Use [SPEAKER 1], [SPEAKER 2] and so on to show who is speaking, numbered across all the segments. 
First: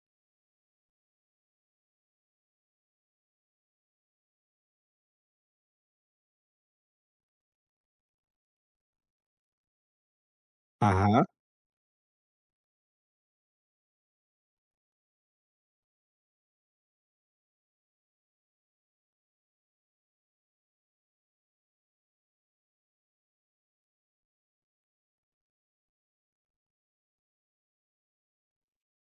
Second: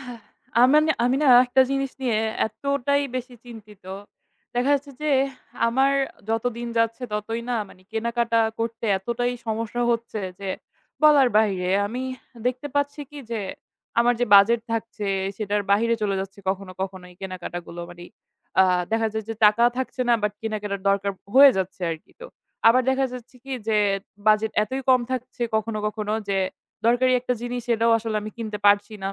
[SPEAKER 1] হ্যাঁ, আমার না আমি না একটা জিনিস নিয়ে এতটাই বেশি চিন্তিত। দেখা যাচ্ছে যে আমার যত দিন যাচ্ছে ততই না মানে কেনাকাটা করতে এতটাই সমস্যা হচ্ছে যে
[SPEAKER 2] আহা!
[SPEAKER 1] বলার বাহিরে। আমি দেখতে পাচ্ছি কি যে আমার যে বাজেট থাকছে সেটার বাহিরে চলে যাচ্ছে কখনো, কখনো এই কেনাকাটাগুলো। মানে আ দেখা যায় যে টাকা থাকছে না, বাট কেনাকাটার দরকার হয়ে যাচ্ছে আরকি, তো। আবার দেখা যাচ্ছে কি যে বাজেট এতই কম থাকছে কখনো, কখনো যে দরকারি একটা জিনিস, এটাও আসলে আমি কিনতে পারছি না।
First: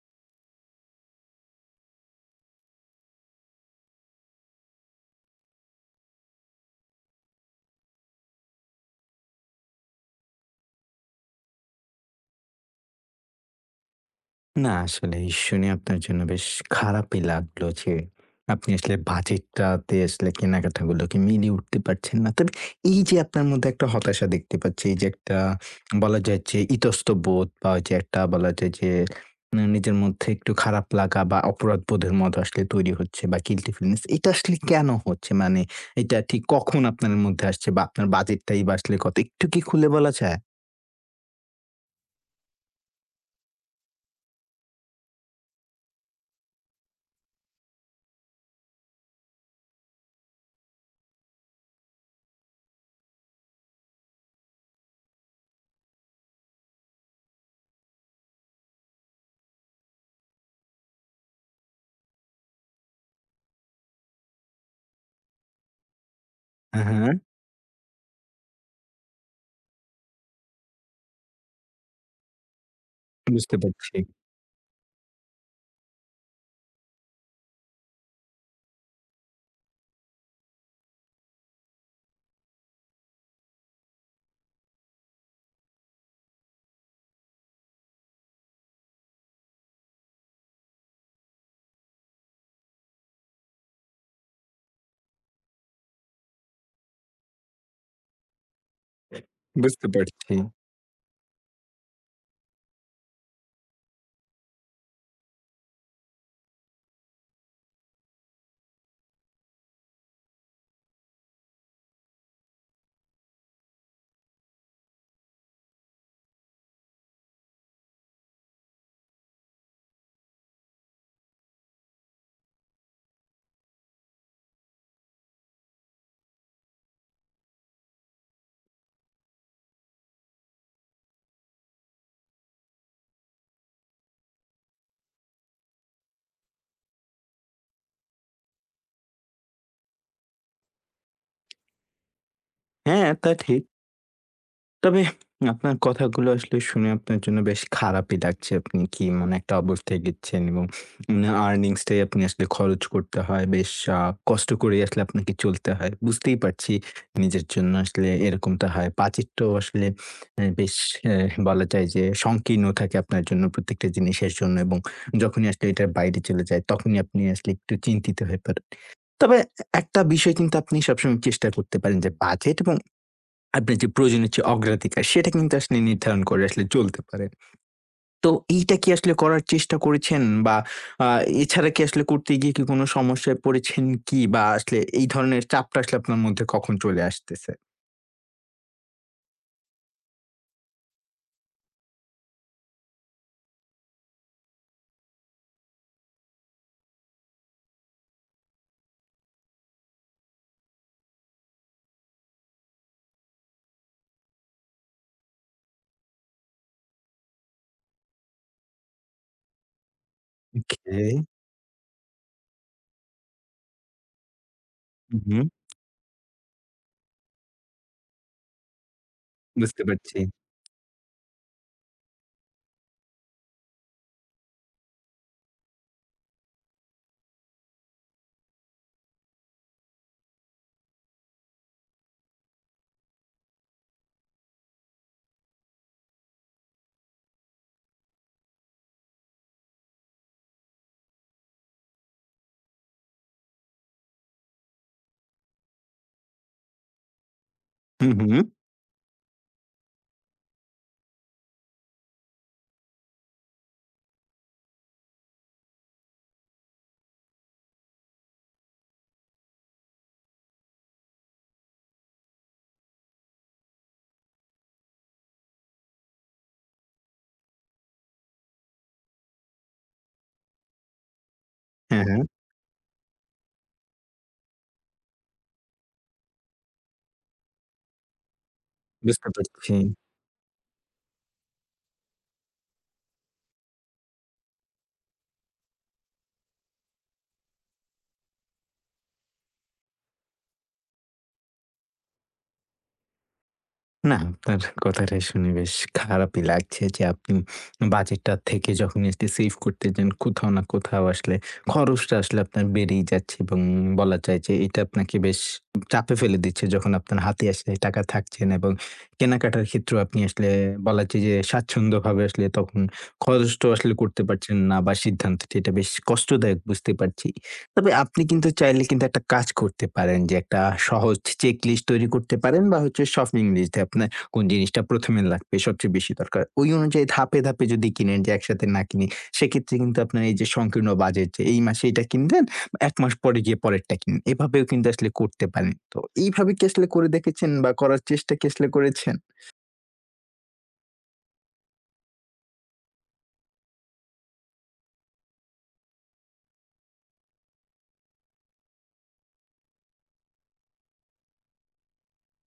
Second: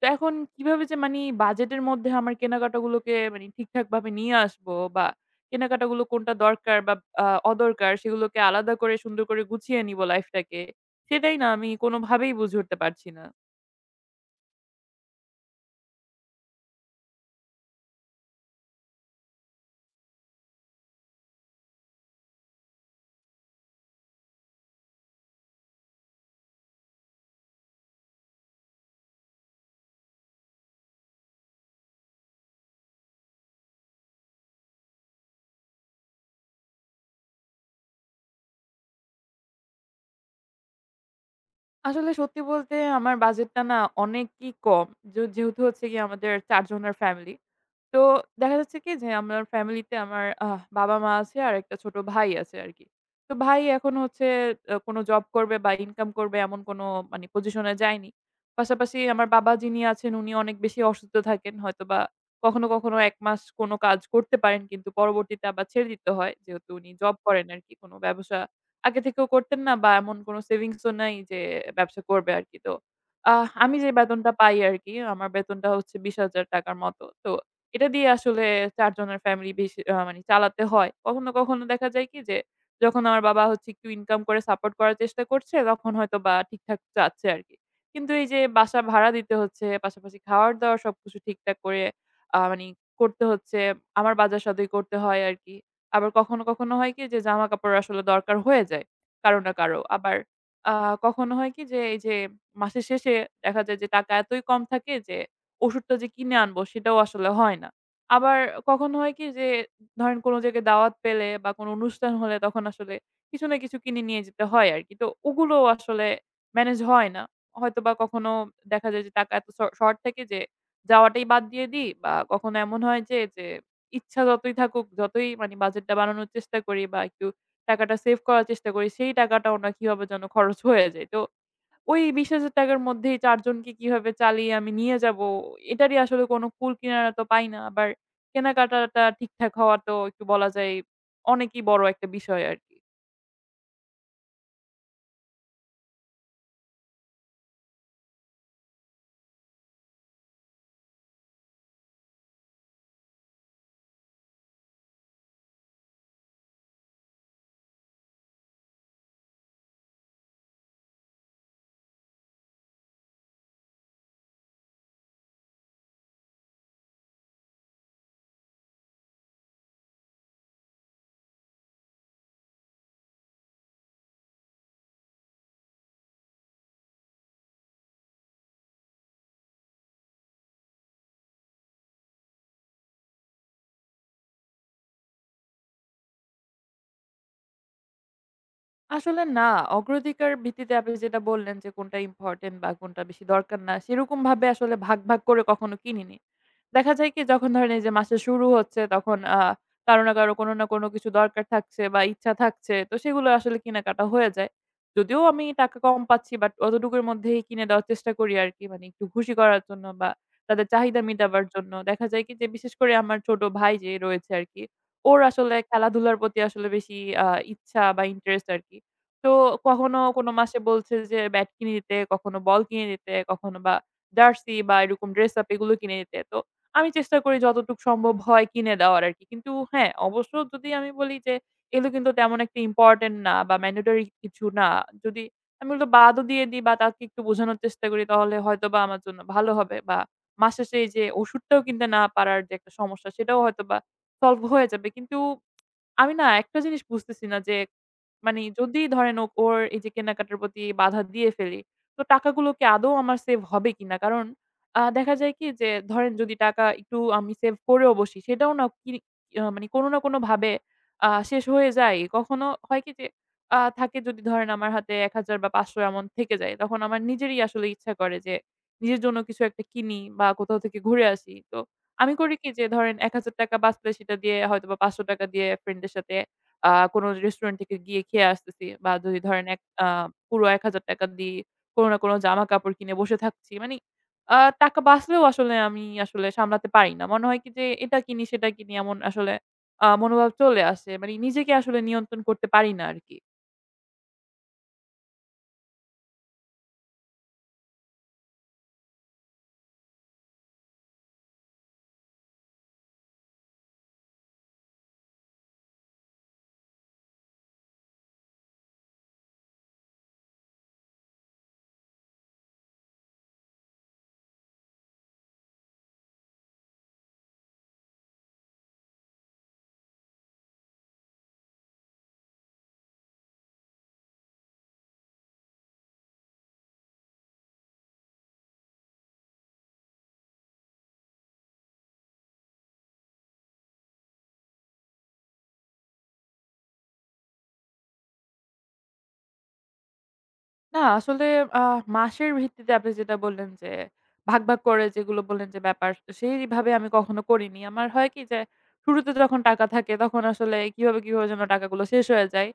[SPEAKER 1] তো এখন কিভাবে যে বাজেটের মধ্যে আমার কেনাকাটাগুলোকে ঠিকঠাকভাবে নিয়ে আসবো, বা কেনাকাটাগুলো কোনটা দরকার বা আ অদরকার সেগুলোকে আলাদা করে সুন্দর করে গুছিয়ে নিবো লাইফটাকে, সেটাই না আমি কোনোভাবেই বুঝে উঠতে পারছি না।
[SPEAKER 2] না, আসলেই শুনে আপনার জন্য বেশ খারাপই লাগলো যে আপনি আসলে বাজেটটাতে আসলে কেনাকাটাগুলোকে মিলিয়ে উঠতে পারছেন না। তবে এই যে আপনার মধ্যে একটা হতাশা দেখতে পাচ্ছি, এই যে একটা বলা যায় যে ইতস্তবোধ বা ওই যে একটা বলা যায় যে না নিজের মধ্যে একটু খারাপ লাগা বা অপরাধবোধের মতো আসলে তৈরি হচ্ছে বা গিল্টি ফিলিংস, এটা আসলে কেন হচ্ছে? মানে এটা ঠিক কখন আপনার মধ্যে আসছে বা আপনার বাজেটটাই বা আসলে কত? একটু কি খুলে বলা যায়?
[SPEAKER 1] আসলে সত্যি বলতে আমার বাজেটটা না অনেকই কম। যেহেতু হচ্ছে গিয়ে আমাদের ৪ জনের ফ্যামিলি। তো দেখা যাচ্ছে কি যে আমার ফ্যামিলিতে আমার বাবা-মা আছে, আর একটা ছোট ভাই আছে আরকি। তো ভাই এখন হচ্ছে কোনো জব করবে বা ইনকাম করবে, এমন কোনো মানে পজিশনে যায়নি। পাশাপাশি আমার বাবা, যিনি আছেন, উনি অনেক বেশি অসুস্থ থাকেন। হয়তোবা কখনো, কখনো ১ মাস কোনো কাজ করতে পারেন, কিন্তু পরবর্তীতে আবার ছেড়ে দিতে হয়। যেহেতু
[SPEAKER 2] হ্যাঁ,
[SPEAKER 1] উনি
[SPEAKER 2] হ্যাঁ।
[SPEAKER 1] জব করেন আরকি, কোনো ব্যবসা আগে থেকেও করতেন না, বা এমন কোনো সেভিংস ও নাই যে ব্যবসা করবে আরকি। তো
[SPEAKER 2] বুঝতে
[SPEAKER 1] আমি যে
[SPEAKER 2] পারছি।
[SPEAKER 1] বেতনটা পাই আরকি, আমার বেতনটা হচ্ছে ৳২০,০০০ টাকার মতো। তো এটা দিয়ে আসলে ৪ জনের ফ্যামিলি বেশি মানে চালাতে হয়। কখনো, কখনো দেখা যায় কি যে যখন আমার বাবা হচ্ছে একটু ইনকাম করে সাপোর্ট করার চেষ্টা করছে, তখন হয়তোবা ঠিকঠাক যাচ্ছে আরকি। কিন্তু এই যে বাসা ভাড়া দিতে হচ্ছে, পাশাপাশি খাওয়ার-দাওয়ার সবকিছু ঠিকঠাক করে আ মানি করতে হচ্ছে। আমার বাজার-সদাই করতে হয় আরকি। আবার কখনো, কখনো হয় কি যে জামা-কাপড় আসলে দরকার হয়ে যায় কারো না কারো।
[SPEAKER 2] বুঝতে
[SPEAKER 1] আবার
[SPEAKER 2] পারছি।
[SPEAKER 1] আ কখনো হয় কি যে এই যে মাসের শেষে দেখা যায় যে টাকা এতই কম থাকে যে ওষুধটা যে কিনে আনবো, সেটাও আসলে হয় না। আবার কখনো হয় কি যে ধরেন কোন জায়গায় দাওয়াত পেলে বা কোন অনুষ্ঠান হলে, তখন আসলে কিছু না কিছু কিনে নিয়ে যেতে হয় আরকি। তো ওগুলোও আসলে ম্যানেজ হয় না। হয়তোবা কখনো দেখা যায় যে টাকা এত শর্ট থাকে যে যাওয়াটাই বাদ দিয়ে দিই, বা কখনো এমন হয় যে, যে ইচ্ছা যতই থাকুক, যতই মানে বাজেটটা বানানোর চেষ্টা করি বা একটু টাকাটা সেভ করার চেষ্টা করি, সেই টাকাটাও না কিভাবে যেন খরচ হয়ে যায়। তো ওই ৳২০,০০০ র মধ্যেই ৪ জনকে কিভাবে চালিয়ে আমি নিয়ে যাবো, এটারই আসলে কোনো কূল কিনারা তো পাই না। আবার কেনাকাটাটা ঠিকঠাক হওয়া তো একটু বলা যায় অনেকই বড় একটা বিষয় আরকি।
[SPEAKER 2] হ্যাঁ, তা ঠিক। তবে আপনার কথাগুলো আসলে শুনে আপনার জন্য বেশ খারাপই লাগছে। আপনি কি এমন একটা অবস্থায় গেচ্ছেন এবং না earnings টাই আপনি আসলে খরচ করতে হয়। বেশ আ কষ্ট করেই আসলে আপনাকে চলতে হয়। বুঝতেই পারছি নিজের জন্য আসলে এরকমটা হয়। বাজেটটাও আসলে বেশ বলা যায় যে সংকীর্ণ থাকে আপনার জন্য প্রত্যেকটা জিনিসের জন্য, এবং যখনই আসলে এটার বাইরে চলে যায় তখনই আপনি আসলে একটু চিন্তিত হয়ে পড়েন। তবে একটা বিষয় কিন্তু আপনি সবসময় চেষ্টা করতে পারেন যে বাজেট এবং আপনার যে প্রয়োজনের যে অগ্রাধিকার সেটা কিন্তু আসলে নির্ধারণ করে আসলে চলতে পারেন। তো এইটা কি আসলে করার চেষ্টা করেছেন বা আ এছাড়া কি আসলে করতে গিয়ে কি কোনো সমস্যায় পড়েছেন কি? বা আসলে এই ধরনের চাপটা আসলে আপনার মধ্যে কখন চলে আসতেছে?
[SPEAKER 1] আসলে না, অগ্রাধিকার ভিত্তিতে আপনি যেটা বললেন যে কোনটা ইম্পোর্টেন্ট বা কোনটা বেশি দরকার না, সেরকমভাবে আসলে ভাগ, ভাগ করে কখনো কিনিনি। দেখা যায় কি, যখন ধরেন এই যে মাসের শুরু হচ্ছে তখন কারো না কারো কোনো না কোনো কিছু দরকার থাকছে বা ইচ্ছা থাকছে, তো সেগুলো আসলে কেনাকাটা হয়ে যায়। যদিও আমি টাকা কম পাচ্ছি, বাট অতটুকুর মধ্যেই কিনে দেওয়ার চেষ্টা করি আরকি, মানে একটু খুশি করার জন্য বা তাদের চাহিদা
[SPEAKER 2] ওকে।
[SPEAKER 1] মেটাবার জন্য। দেখা যায় কি যে বিশেষ করে আমার ছোট ভাই যে রয়েছে আরকি, ওর
[SPEAKER 2] হুম,
[SPEAKER 1] আসলে খেলাধুলার প্রতি আসলে বেশি আ ইচ্ছা বা ইন্টারেস্ট আরকি। তো
[SPEAKER 2] বুঝতে
[SPEAKER 1] কখনো
[SPEAKER 2] পারছি।
[SPEAKER 1] কোনো মাসে বলছে যে ব্যাট কিনে দিতে, কখনো বল কিনে দিতে, কখনো বা জার্সি বা এরকম ড্রেস আপ এগুলো কিনে দিতে। তো আমি চেষ্টা করি যতটুক সম্ভব হয় কিনে দেওয়ার আরকি। কিন্তু হ্যাঁ, অবশ্য যদি আমি বলি যে এগুলো কিন্তু তেমন একটা ইম্পোর্টেন্ট না বা ম্যান্ডেটরি কিছু না। যদি আমি ওগুলো বাদও দিয়ে দিই বা তাকে একটু বোঝানোর চেষ্টা করি, তাহলে হয়তোবা আমার জন্য ভালো হবে, বা মাস শেষে এই যে ওষুধটাও কিনতে না পারার যে একটা সমস্যা, সেটাও হয়তোবা সলভ হয়ে যাবে। কিন্তু আমি না একটা জিনিস বুঝতেছি না যে,
[SPEAKER 2] হুম, হুম।
[SPEAKER 1] মানে যদি ধরেন ওর এই যে কেনাকাটার প্রতি বাধা দিয়ে ফেলি, তো টাকাগুলো কি আদৌ আমার সেভ হবে কিনা? কারণ দেখা যায় কি যে ধরেন যদি টাকা একটু আমি সেভ করেও বসি, সেটাও না কি মানে কোনো না কোনোভাবে শেষ হয়ে যায়। কখনো হয় কি যে, থাকে যদি ধরেন আমার হাতে ১,০০০ বা ৫০০ এমন থেকে যায়, তখন আমার নিজেরই আসলে ইচ্ছা করে যে নিজের জন্য কিছু একটা কিনি বা কোথাও থেকে ঘুরে আসি। তো
[SPEAKER 2] হ্যাঁ,
[SPEAKER 1] আমি
[SPEAKER 2] হ্যাঁ।
[SPEAKER 1] করি কি যে, ধরেন ৳১,০০০ বাঁচলে সেটা দিয়ে হয়তোবা ৳৫০০ দিয়ে ফ্রেন্ডের সাথে আ কোনো রেস্টুরেন্ট থেকে গিয়ে খেয়ে আসতেছি, বা যদি
[SPEAKER 2] বুঝতে
[SPEAKER 1] ধরেন এক
[SPEAKER 2] পারছি।
[SPEAKER 1] পুরো ৳১,০০০ দিয়ে কোনো না কোনো জামাকাপড় কিনে বসে থাকছি। মানে আ টাকা বাঁচলেও আসলে আমি আসলে সামলাতে পারি না। মনে হয় কি যে এটা কিনি, সেটা কিনি, এমন আসলে মনোভাব চলে আসে। মানে নিজেকে আসলে নিয়ন্ত্রণ করতে পারি না আরকি।
[SPEAKER 2] না, আপনার কথাটা শুনে বেশ খারাপই লাগছে যে আপনি বাজেটটা থেকে যখন আসলে সেভ করতে যান, কোথাও না কোথাও আসলে খরচটা আসলে আপনার বেড়েই যাচ্ছে, এবং বলা যায় যে এটা আপনাকে বেশ চাপে ফেলে দিচ্ছে যখন আপনার হাতে আসলে টাকা থাকছে না এবং কেনাকাটার ক্ষেত্রেও আপনি আসলে বলা যায় যে স্বাচ্ছন্দ্যভাবে আসলে তখন খরচটাও আসলে করতে পারছেন না বা সিদ্ধান্তটি এটা বেশ কষ্টদায়ক, বুঝতে পারছি। তবে আপনি কিন্তু চাইলে কিন্তু একটা কাজ করতে পারেন যে একটা সহজ চেক লিস্ট তৈরি করতে পারেন বা হচ্ছে শপিং লিস্টে আপনার কোন জিনিসটা প্রথমে লাগবে, সবচেয়ে বেশি দরকার। ওই অনুযায়ী ধাপে, ধাপে যদি কিনেন, যে একসাথে না কিনি, সেক্ষেত্রে কিন্তু আপনার এই যে সংকীর্ণ বাজেট, যে এই মাসে এটা কিনলেন, ১ মাস পরে গিয়ে পরেরটা কিনুন। এভাবেও কিন্তু আসলে করতে পারেন। তো এইভাবে কি আসলে করে দেখেছেন বা করার চেষ্টা কি আসলে করেছেন?
[SPEAKER 1] না আসলে, আ মাসের ভিত্তিতে আপনি যেটা বললেন যে, ভাগ, ভাগ করে যেগুলো বললেন যে ব্যাপার, সেইভাবে আমি কখনো করিনি। আমার হয় কি যে, শুরুতে যখন টাকা থাকে তখন আসলে কিভাবে, কিভাবে যেন টাকাগুলো শেষ হয়ে যায়,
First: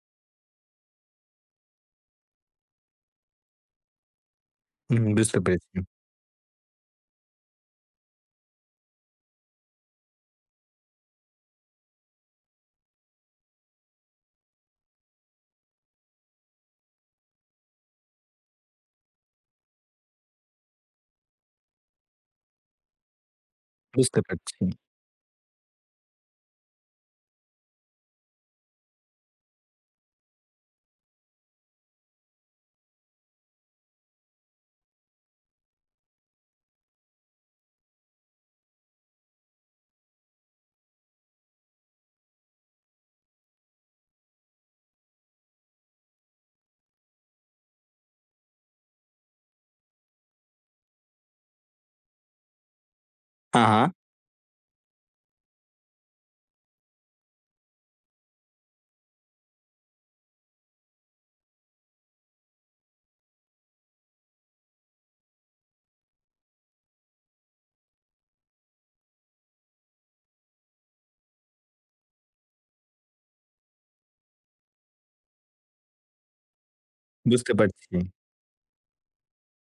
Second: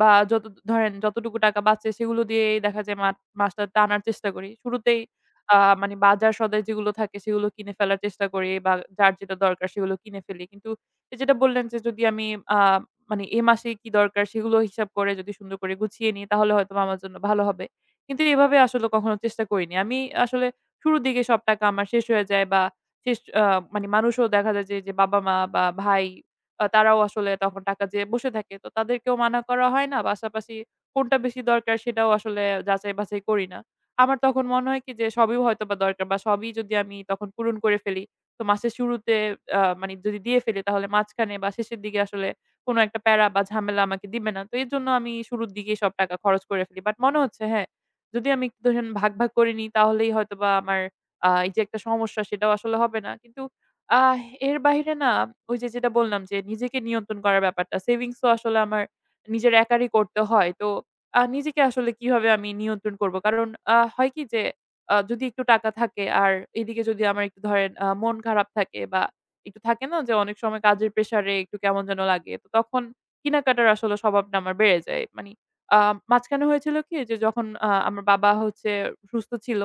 [SPEAKER 1] বা ধরেন যতটুকু টাকা বাঁচে সেগুলো দিয়েই দেখা যায় মাসটা টানার চেষ্টা করি। শুরুতেই
[SPEAKER 2] হুম, বুঝতে
[SPEAKER 1] আ
[SPEAKER 2] পেরেছি,
[SPEAKER 1] মানে বাজার সদাই যেগুলো থাকে সেগুলো কিনে ফেলার চেষ্টা করি, বা যার যেটা দরকার সেগুলো কিনে ফেলি। কিন্তু এই যেটা বললেন যে যদি আমি আ মানে এ মাসে কি দরকার সেগুলো হিসাব করে যদি সুন্দর করে গুছিয়ে নিই, তাহলে হয়তোবা আমার জন্য ভালো হবে। কিন্তু এভাবে আসলে কখনো চেষ্টা করিনি। আমি আসলে শুরুর দিকে সব টাকা আমার শেষ হয়ে যায়, বা শেষ মানে
[SPEAKER 2] বুঝতে
[SPEAKER 1] মানুষও দেখা
[SPEAKER 2] পারছি।
[SPEAKER 1] যায় যে, বাবা-মা বা ভাই তারাও আসলে তখন টাকা যেয়ে বসে থাকে। তো তাদেরকেও মানা করা হয় না। পাশাপাশি কোনটা বেশি দরকার সেটাও আসলে যাচাই-বাছাই করি না। আমার তখন মনে হয় কি যে সবই হয়তোবা দরকার, বা সবই যদি আমি তখন পূরণ করে ফেলি, তো মাসের শুরুতে মানে যদি দিয়ে ফেলি, তাহলে মাঝখানে বা শেষের দিকে আসলে কোনো একটা প্যারা বা ঝামেলা আমাকে দিবে না। তো এজন্য আমি শুরুর দিকেই সব টাকা খরচ করে ফেলি। বাট মনে হচ্ছে হ্যাঁ, যদি আমি একটু ধরেন ভাগ, ভাগ করে নিই তাহলেই হয়তোবা আমার এই যে একটা সমস্যা, সেটাও আসলে হবে না। কিন্তু
[SPEAKER 2] হ্যাঁ, হ্যাঁ,
[SPEAKER 1] আহ এর বাহিরে না, ওই যে যেটা বললাম যে নিজেকে নিয়ন্ত্রণ করার ব্যাপারটা, সেভিংস তো আসলে আমার নিজের একারই করতে হয়। তো নিজেকে আসলে কিভাবে আমি নিয়ন্ত্রণ করব? কারণ হয় কি যে যদি একটু টাকা থাকে, আর এদিকে যদি আমার একটু ধরেন মন খারাপ থাকে, বা একটু থাকে না যে অনেক সময় কাজের প্রেশারে একটু কেমন যেন লাগে, তো তখন কেনাকাটার আসলে স্বভাবটা আমার বেড়ে যায়। মানি আ মাঝখানে হয়েছিল কি যে যখন
[SPEAKER 2] বুঝতে পারছি।
[SPEAKER 1] আমার বাবা হচ্ছে সুস্থ ছিল,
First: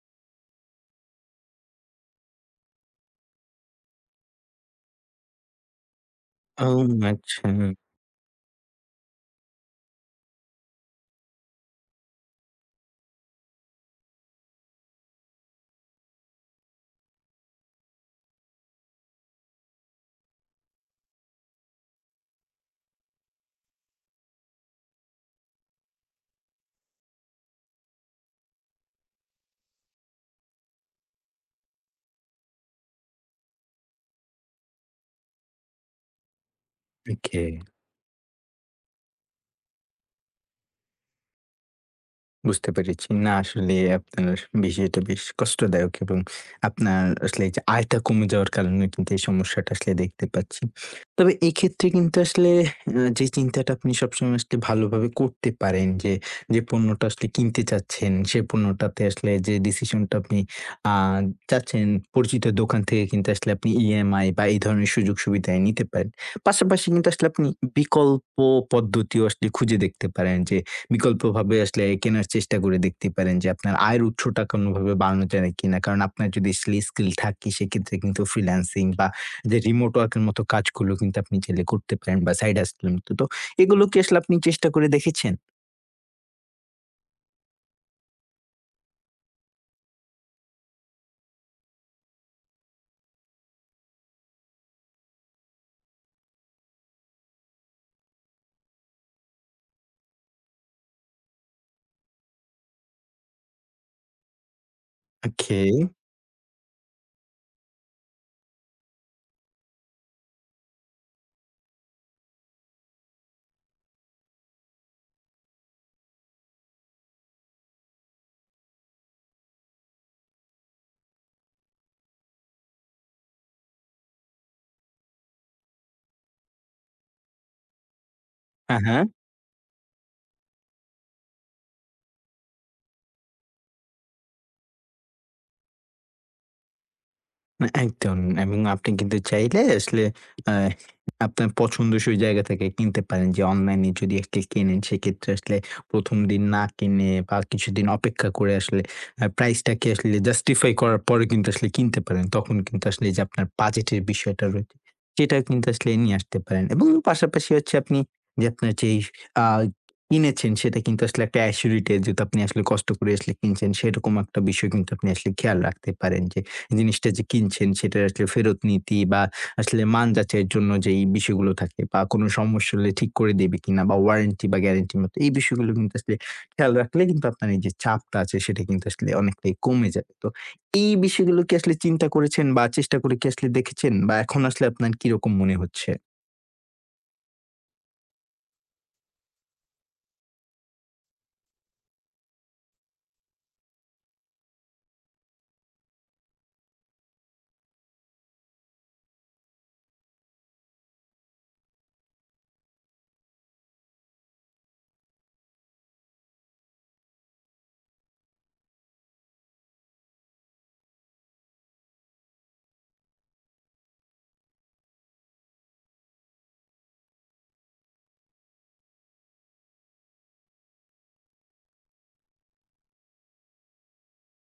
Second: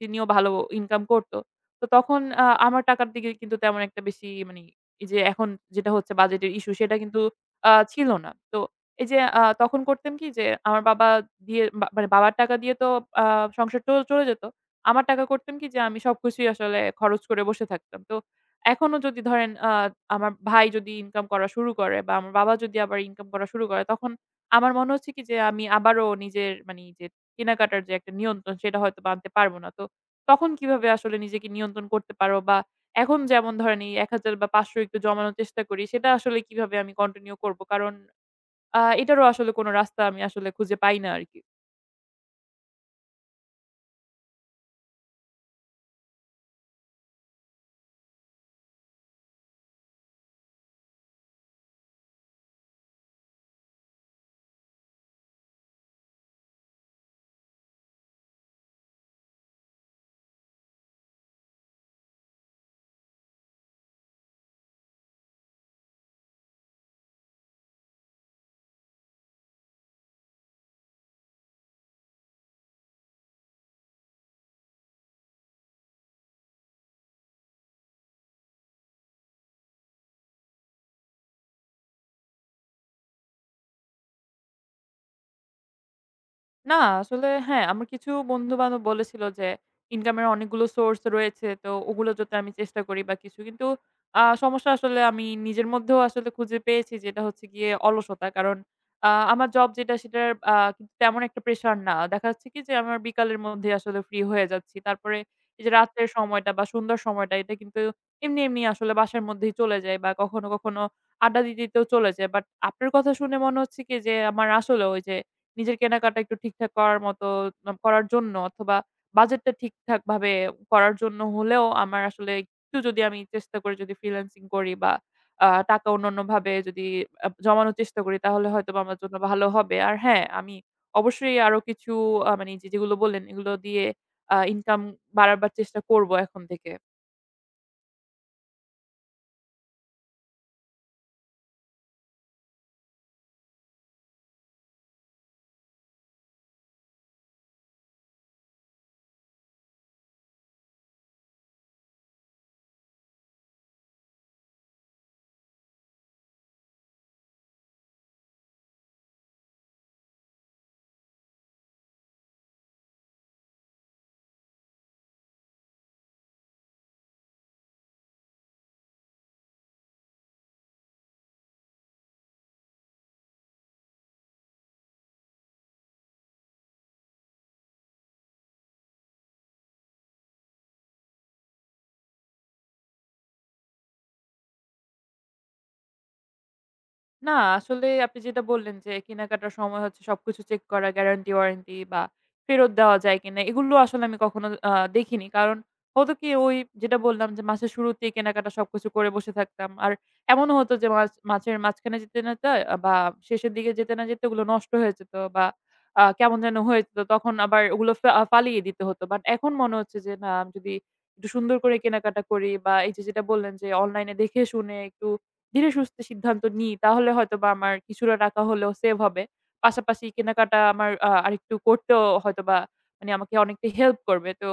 [SPEAKER 1] তিনিও ভালো ইনকাম করত। তো তখন আমার টাকার দিকে কিন্তু তেমন একটা বেশি এই যে এখন যেটা হচ্ছে বাজেটের
[SPEAKER 2] ও
[SPEAKER 1] ইস্যু, সেটা কিন্তু
[SPEAKER 2] আচ্ছা,
[SPEAKER 1] ছিল না। তো এই যে তখন করতাম কি যে আমার বাবা দিয়ে বা মানে বাবার টাকা দিয়ে তো আ সংসার চলে যেত। আমার টাকা করতাম কি যে আমি সবকিছুই আসলে খরচ করে বসে থাকতাম। তো এখনো যদি ধরেন আমার ভাই যদি ইনকাম করা শুরু করে, বা আমার বাবা যদি আবার ইনকাম করা শুরু করে, তখন আমার মনে হচ্ছে কি যে আমি আবারও নিজের মানে যে কেনাকাটার যে একটা নিয়ন্ত্রণ, সেটা হয়তোবা আনতে পারব না। তো তখন কিভাবে আসলে নিজেকে নিয়ন্ত্রণ করতে পারব, বা এখন যেমন ধরেন এই ১,০০০ বা ৫০০ একটু জমানোর চেষ্টা করি, সেটা আসলে কিভাবে আমি কন্টিনিউ
[SPEAKER 2] ওকে।
[SPEAKER 1] করব? কারণ এটারও আসলে কোন রাস্তা আমি আসলে খুঁজে পাই না আরকি।
[SPEAKER 2] বুঝতে পেরেছি। না, আসলে আপনার বিষয়টা বেশ কষ্টদায়ক এবং আপনার আসলে এই যে আয়টা কমে যাওয়ার কারণে কিন্তু এই সমস্যাটা আসলে দেখতে পাচ্ছি। তবে এক্ষেত্রে কিন্তু আসলে যে চিন্তাটা আপনি সবসময় আসলে ভালোভাবে করতে পারেন যে, যে পণ্যটা আসলে কিনতে চাচ্ছেন, সে পণ্যটাতে আসলে যে ডিসিশনটা আপনি আ চাচ্ছেন পরিচিত দোকান থেকে কিন্তু আসলে আপনি ইএমআই বা এই ধরনের সুযোগ সুবিধায় নিতে পারেন। পাশাপাশি কিন্তু আসলে আপনি বিকল্প পদ্ধতিও আসলে খুঁজে দেখতে পারেন যে, বিকল্পভাবে আসলে কেনার চেষ্টা করে দেখতে পারেন যে আপনার আয়ের উৎসটা কোনোভাবে বাড়ানো যায় কিনা। কারণ আপনার যদি আসলে স্কিল থাকে সেক্ষেত্রে কিন্তু ফ্রিল্যান্সিং বা যে রিমোট ওয়ার্কের মতো কাজগুলো কিন্তু আপনি চাইলে করতে পারেন বা সাইড হাসেল এর মতো। তো এগুলো কি আসলে আপনি চেষ্টা করে দেখেছেন?
[SPEAKER 1] না, আসলে হ্যাঁ, আমার কিছু বন্ধু-বান্ধব বলেছিল যে ইনকামের অনেকগুলো সোর্স রয়েছে। তো ওগুলো যাতে আমি চেষ্টা করি বা কিছু। কিন্তু সমস্যা আসলে আমি নিজের মধ্যেও আসলে খুঁজে পেয়েছি, যেটা হচ্ছে গিয়ে অলসতা। কারণ আমার জব যেটা, সেটার কিন্তু তেমন একটা প্রেশার না। দেখা যাচ্ছে কি যে আমার বিকালের মধ্যে আসলে ফ্রি হয়ে যাচ্ছি। তারপরে
[SPEAKER 2] ওকে।
[SPEAKER 1] এই যে রাতের সময়টা বা সন্ধ্যার সময়টা, এটা কিন্তু এমনি, এমনি আসলে বাসার মধ্যেই চলে যায়, বা কখনো, কখনো আড্ডা দিতে, দিতেও চলে যায়। বাট আপনার কথা শুনে মনে হচ্ছে কি যে আমার আসলেও ওই যে নিজের কেনাকাটা একটু ঠিকঠাক করার মতো করার জন্য, অথবা বাজেটটা ঠিকঠাকভাবে করার জন্য হলেও আমার আসলে একটু যদি আমি চেষ্টা করি, যদি ফ্রিল্যান্সিং করি বা টাকা অন্যান্যভাবে যদি জমানোর চেষ্টা করি, তাহলে হয়তোবা
[SPEAKER 2] হ্যাঁ,
[SPEAKER 1] আমার
[SPEAKER 2] হ্যাঁ।
[SPEAKER 1] জন্য ভালো হবে। আর হ্যাঁ, আমি অবশ্যই আরো কিছু মানে যেগুলো বললেন এগুলো দিয়ে ইনকাম বাড়াবার চেষ্টা করব এখন থেকে।
[SPEAKER 2] না, একদম। এবং আপনি কিন্তু চাইলে আসলে আ আপনার পছন্দসই জায়গা থেকে কিনতে পারেন যে অনলাইনে যদি আজকে কেনেন সেক্ষেত্রে আসলে ১ম দিন না কিনে বা কিছুদিন অপেক্ষা করে আসলে প্রাইসটাকে আসলে জাস্টিফাই করার পরে কিন্তু আসলে কিনতে পারেন। তখন কিন্তু আসলে এই যে আপনার বাজেটের বিষয়টা রয়েছে সেটা কিন্তু আসলে নিয়ে আসতে পারেন এবং পাশাপাশি হচ্ছে আপনি যে আপনার যেই আ কিনেছেন সেটা কিন্তু আসলে একটা অ্যাসিউরিটি, যেহেতু আপনি আসলে কষ্ট করে আসলে কিনছেন সেরকম একটা বিষয় কিন্তু আপনি আসলে খেয়াল রাখতে পারেন যে জিনিসটা যে কিনছেন সেটার আসলে ফেরত নীতি বা আসলে মান যাচাইয়ের জন্য যেই বিষয়গুলো থাকে বা কোনো সমস্যা হলে ঠিক করে দেবে কিনা বা ওয়ারেন্টি বা গ্যারান্টির মতো এই বিষয়গুলো কিন্তু আসলে খেয়াল রাখলে কিন্তু আপনার এই যে চাপটা আছে সেটা কিন্তু আসলে অনেকটাই কমে যাবে। তো এই বিষয়গুলো কি আসলে চিন্তা করেছেন বা চেষ্টা করে কি আসলে দেখেছেন বা এখন আসলে আপনার কিরকম মনে হচ্ছে?
[SPEAKER 1] না, আসলে আপনি যেটা বললেন যে কেনাকাটার সময় হচ্ছে সবকিছু চেক করা, গ্যারান্টি ওয়ারেন্টি বা ফেরত দেওয়া যায় কিনা, এগুলো আসলে আমি কখনো দেখিনি। কারণ হতো কি, ওই যেটা বললাম যে মাসের শুরুতেই কেনাকাটা সবকিছু করে বসে থাকতাম। আর এমনও হতো যে মাছের মাঝখানে যেতে না তা, বা শেষের দিকে যেতে না যেতে ওগুলো নষ্ট হয়ে যেত, বা কেমন যেন হয়ে যেত। তখন আবার ওগুলো ফালিয়ে দিতে হতো। বাট এখন মনে হচ্ছে যে না, আমি যদি একটু সুন্দর করে কেনাকাটা করি, বা এই যে যেটা বললেন যে অনলাইনে দেখে শুনে একটু ধীরে সুস্থে সিদ্ধান্ত নিই, তাহলে হয়তোবা আমার কিছুটা টাকা হলেও সেভ হবে। পাশাপাশি কেনাকাটা আমার আরেকটু করতেও হয়তোবা মানে আমাকে অনেকটা হেল্প করবে। তো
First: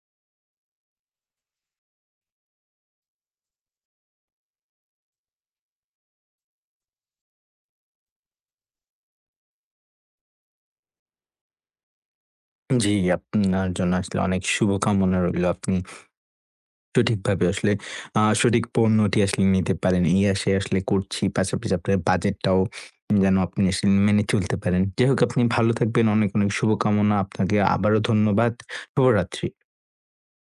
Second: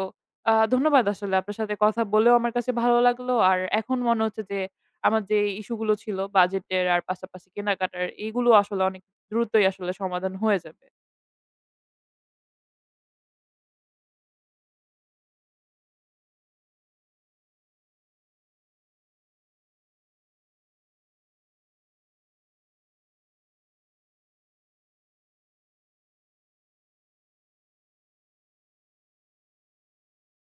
[SPEAKER 1] ধন্যবাদ, আসলে আপনার সাথে কথা বলেও আমার কাছে ভালো লাগলো। আর এখন মনে হচ্ছে যে আমার যে ইস্যু গুলো ছিল বাজেটের আর পাশাপাশি কেনাকাটার, এইগুলো আসলে অনেক দ্রুতই আসলে সমাধান হয়ে যাবে।
[SPEAKER 2] জি, আপনার জন্য আসলে অনেক শুভকামনা রইলো। আপনি সঠিকভাবে আসলে সঠিক পণ্যটি আসলে নিতে পারেন, এই আশায় আসলে করছি। পাশাপাশি আপনার বাজেটটাও যেন আপনি আসলে মেনে চলতে পারেন। যাই হোক, আপনি ভালো থাকবেন। অনেক, অনেক শুভকামনা। আপনাকে আবারও ধন্যবাদ। শুভরাত্রি।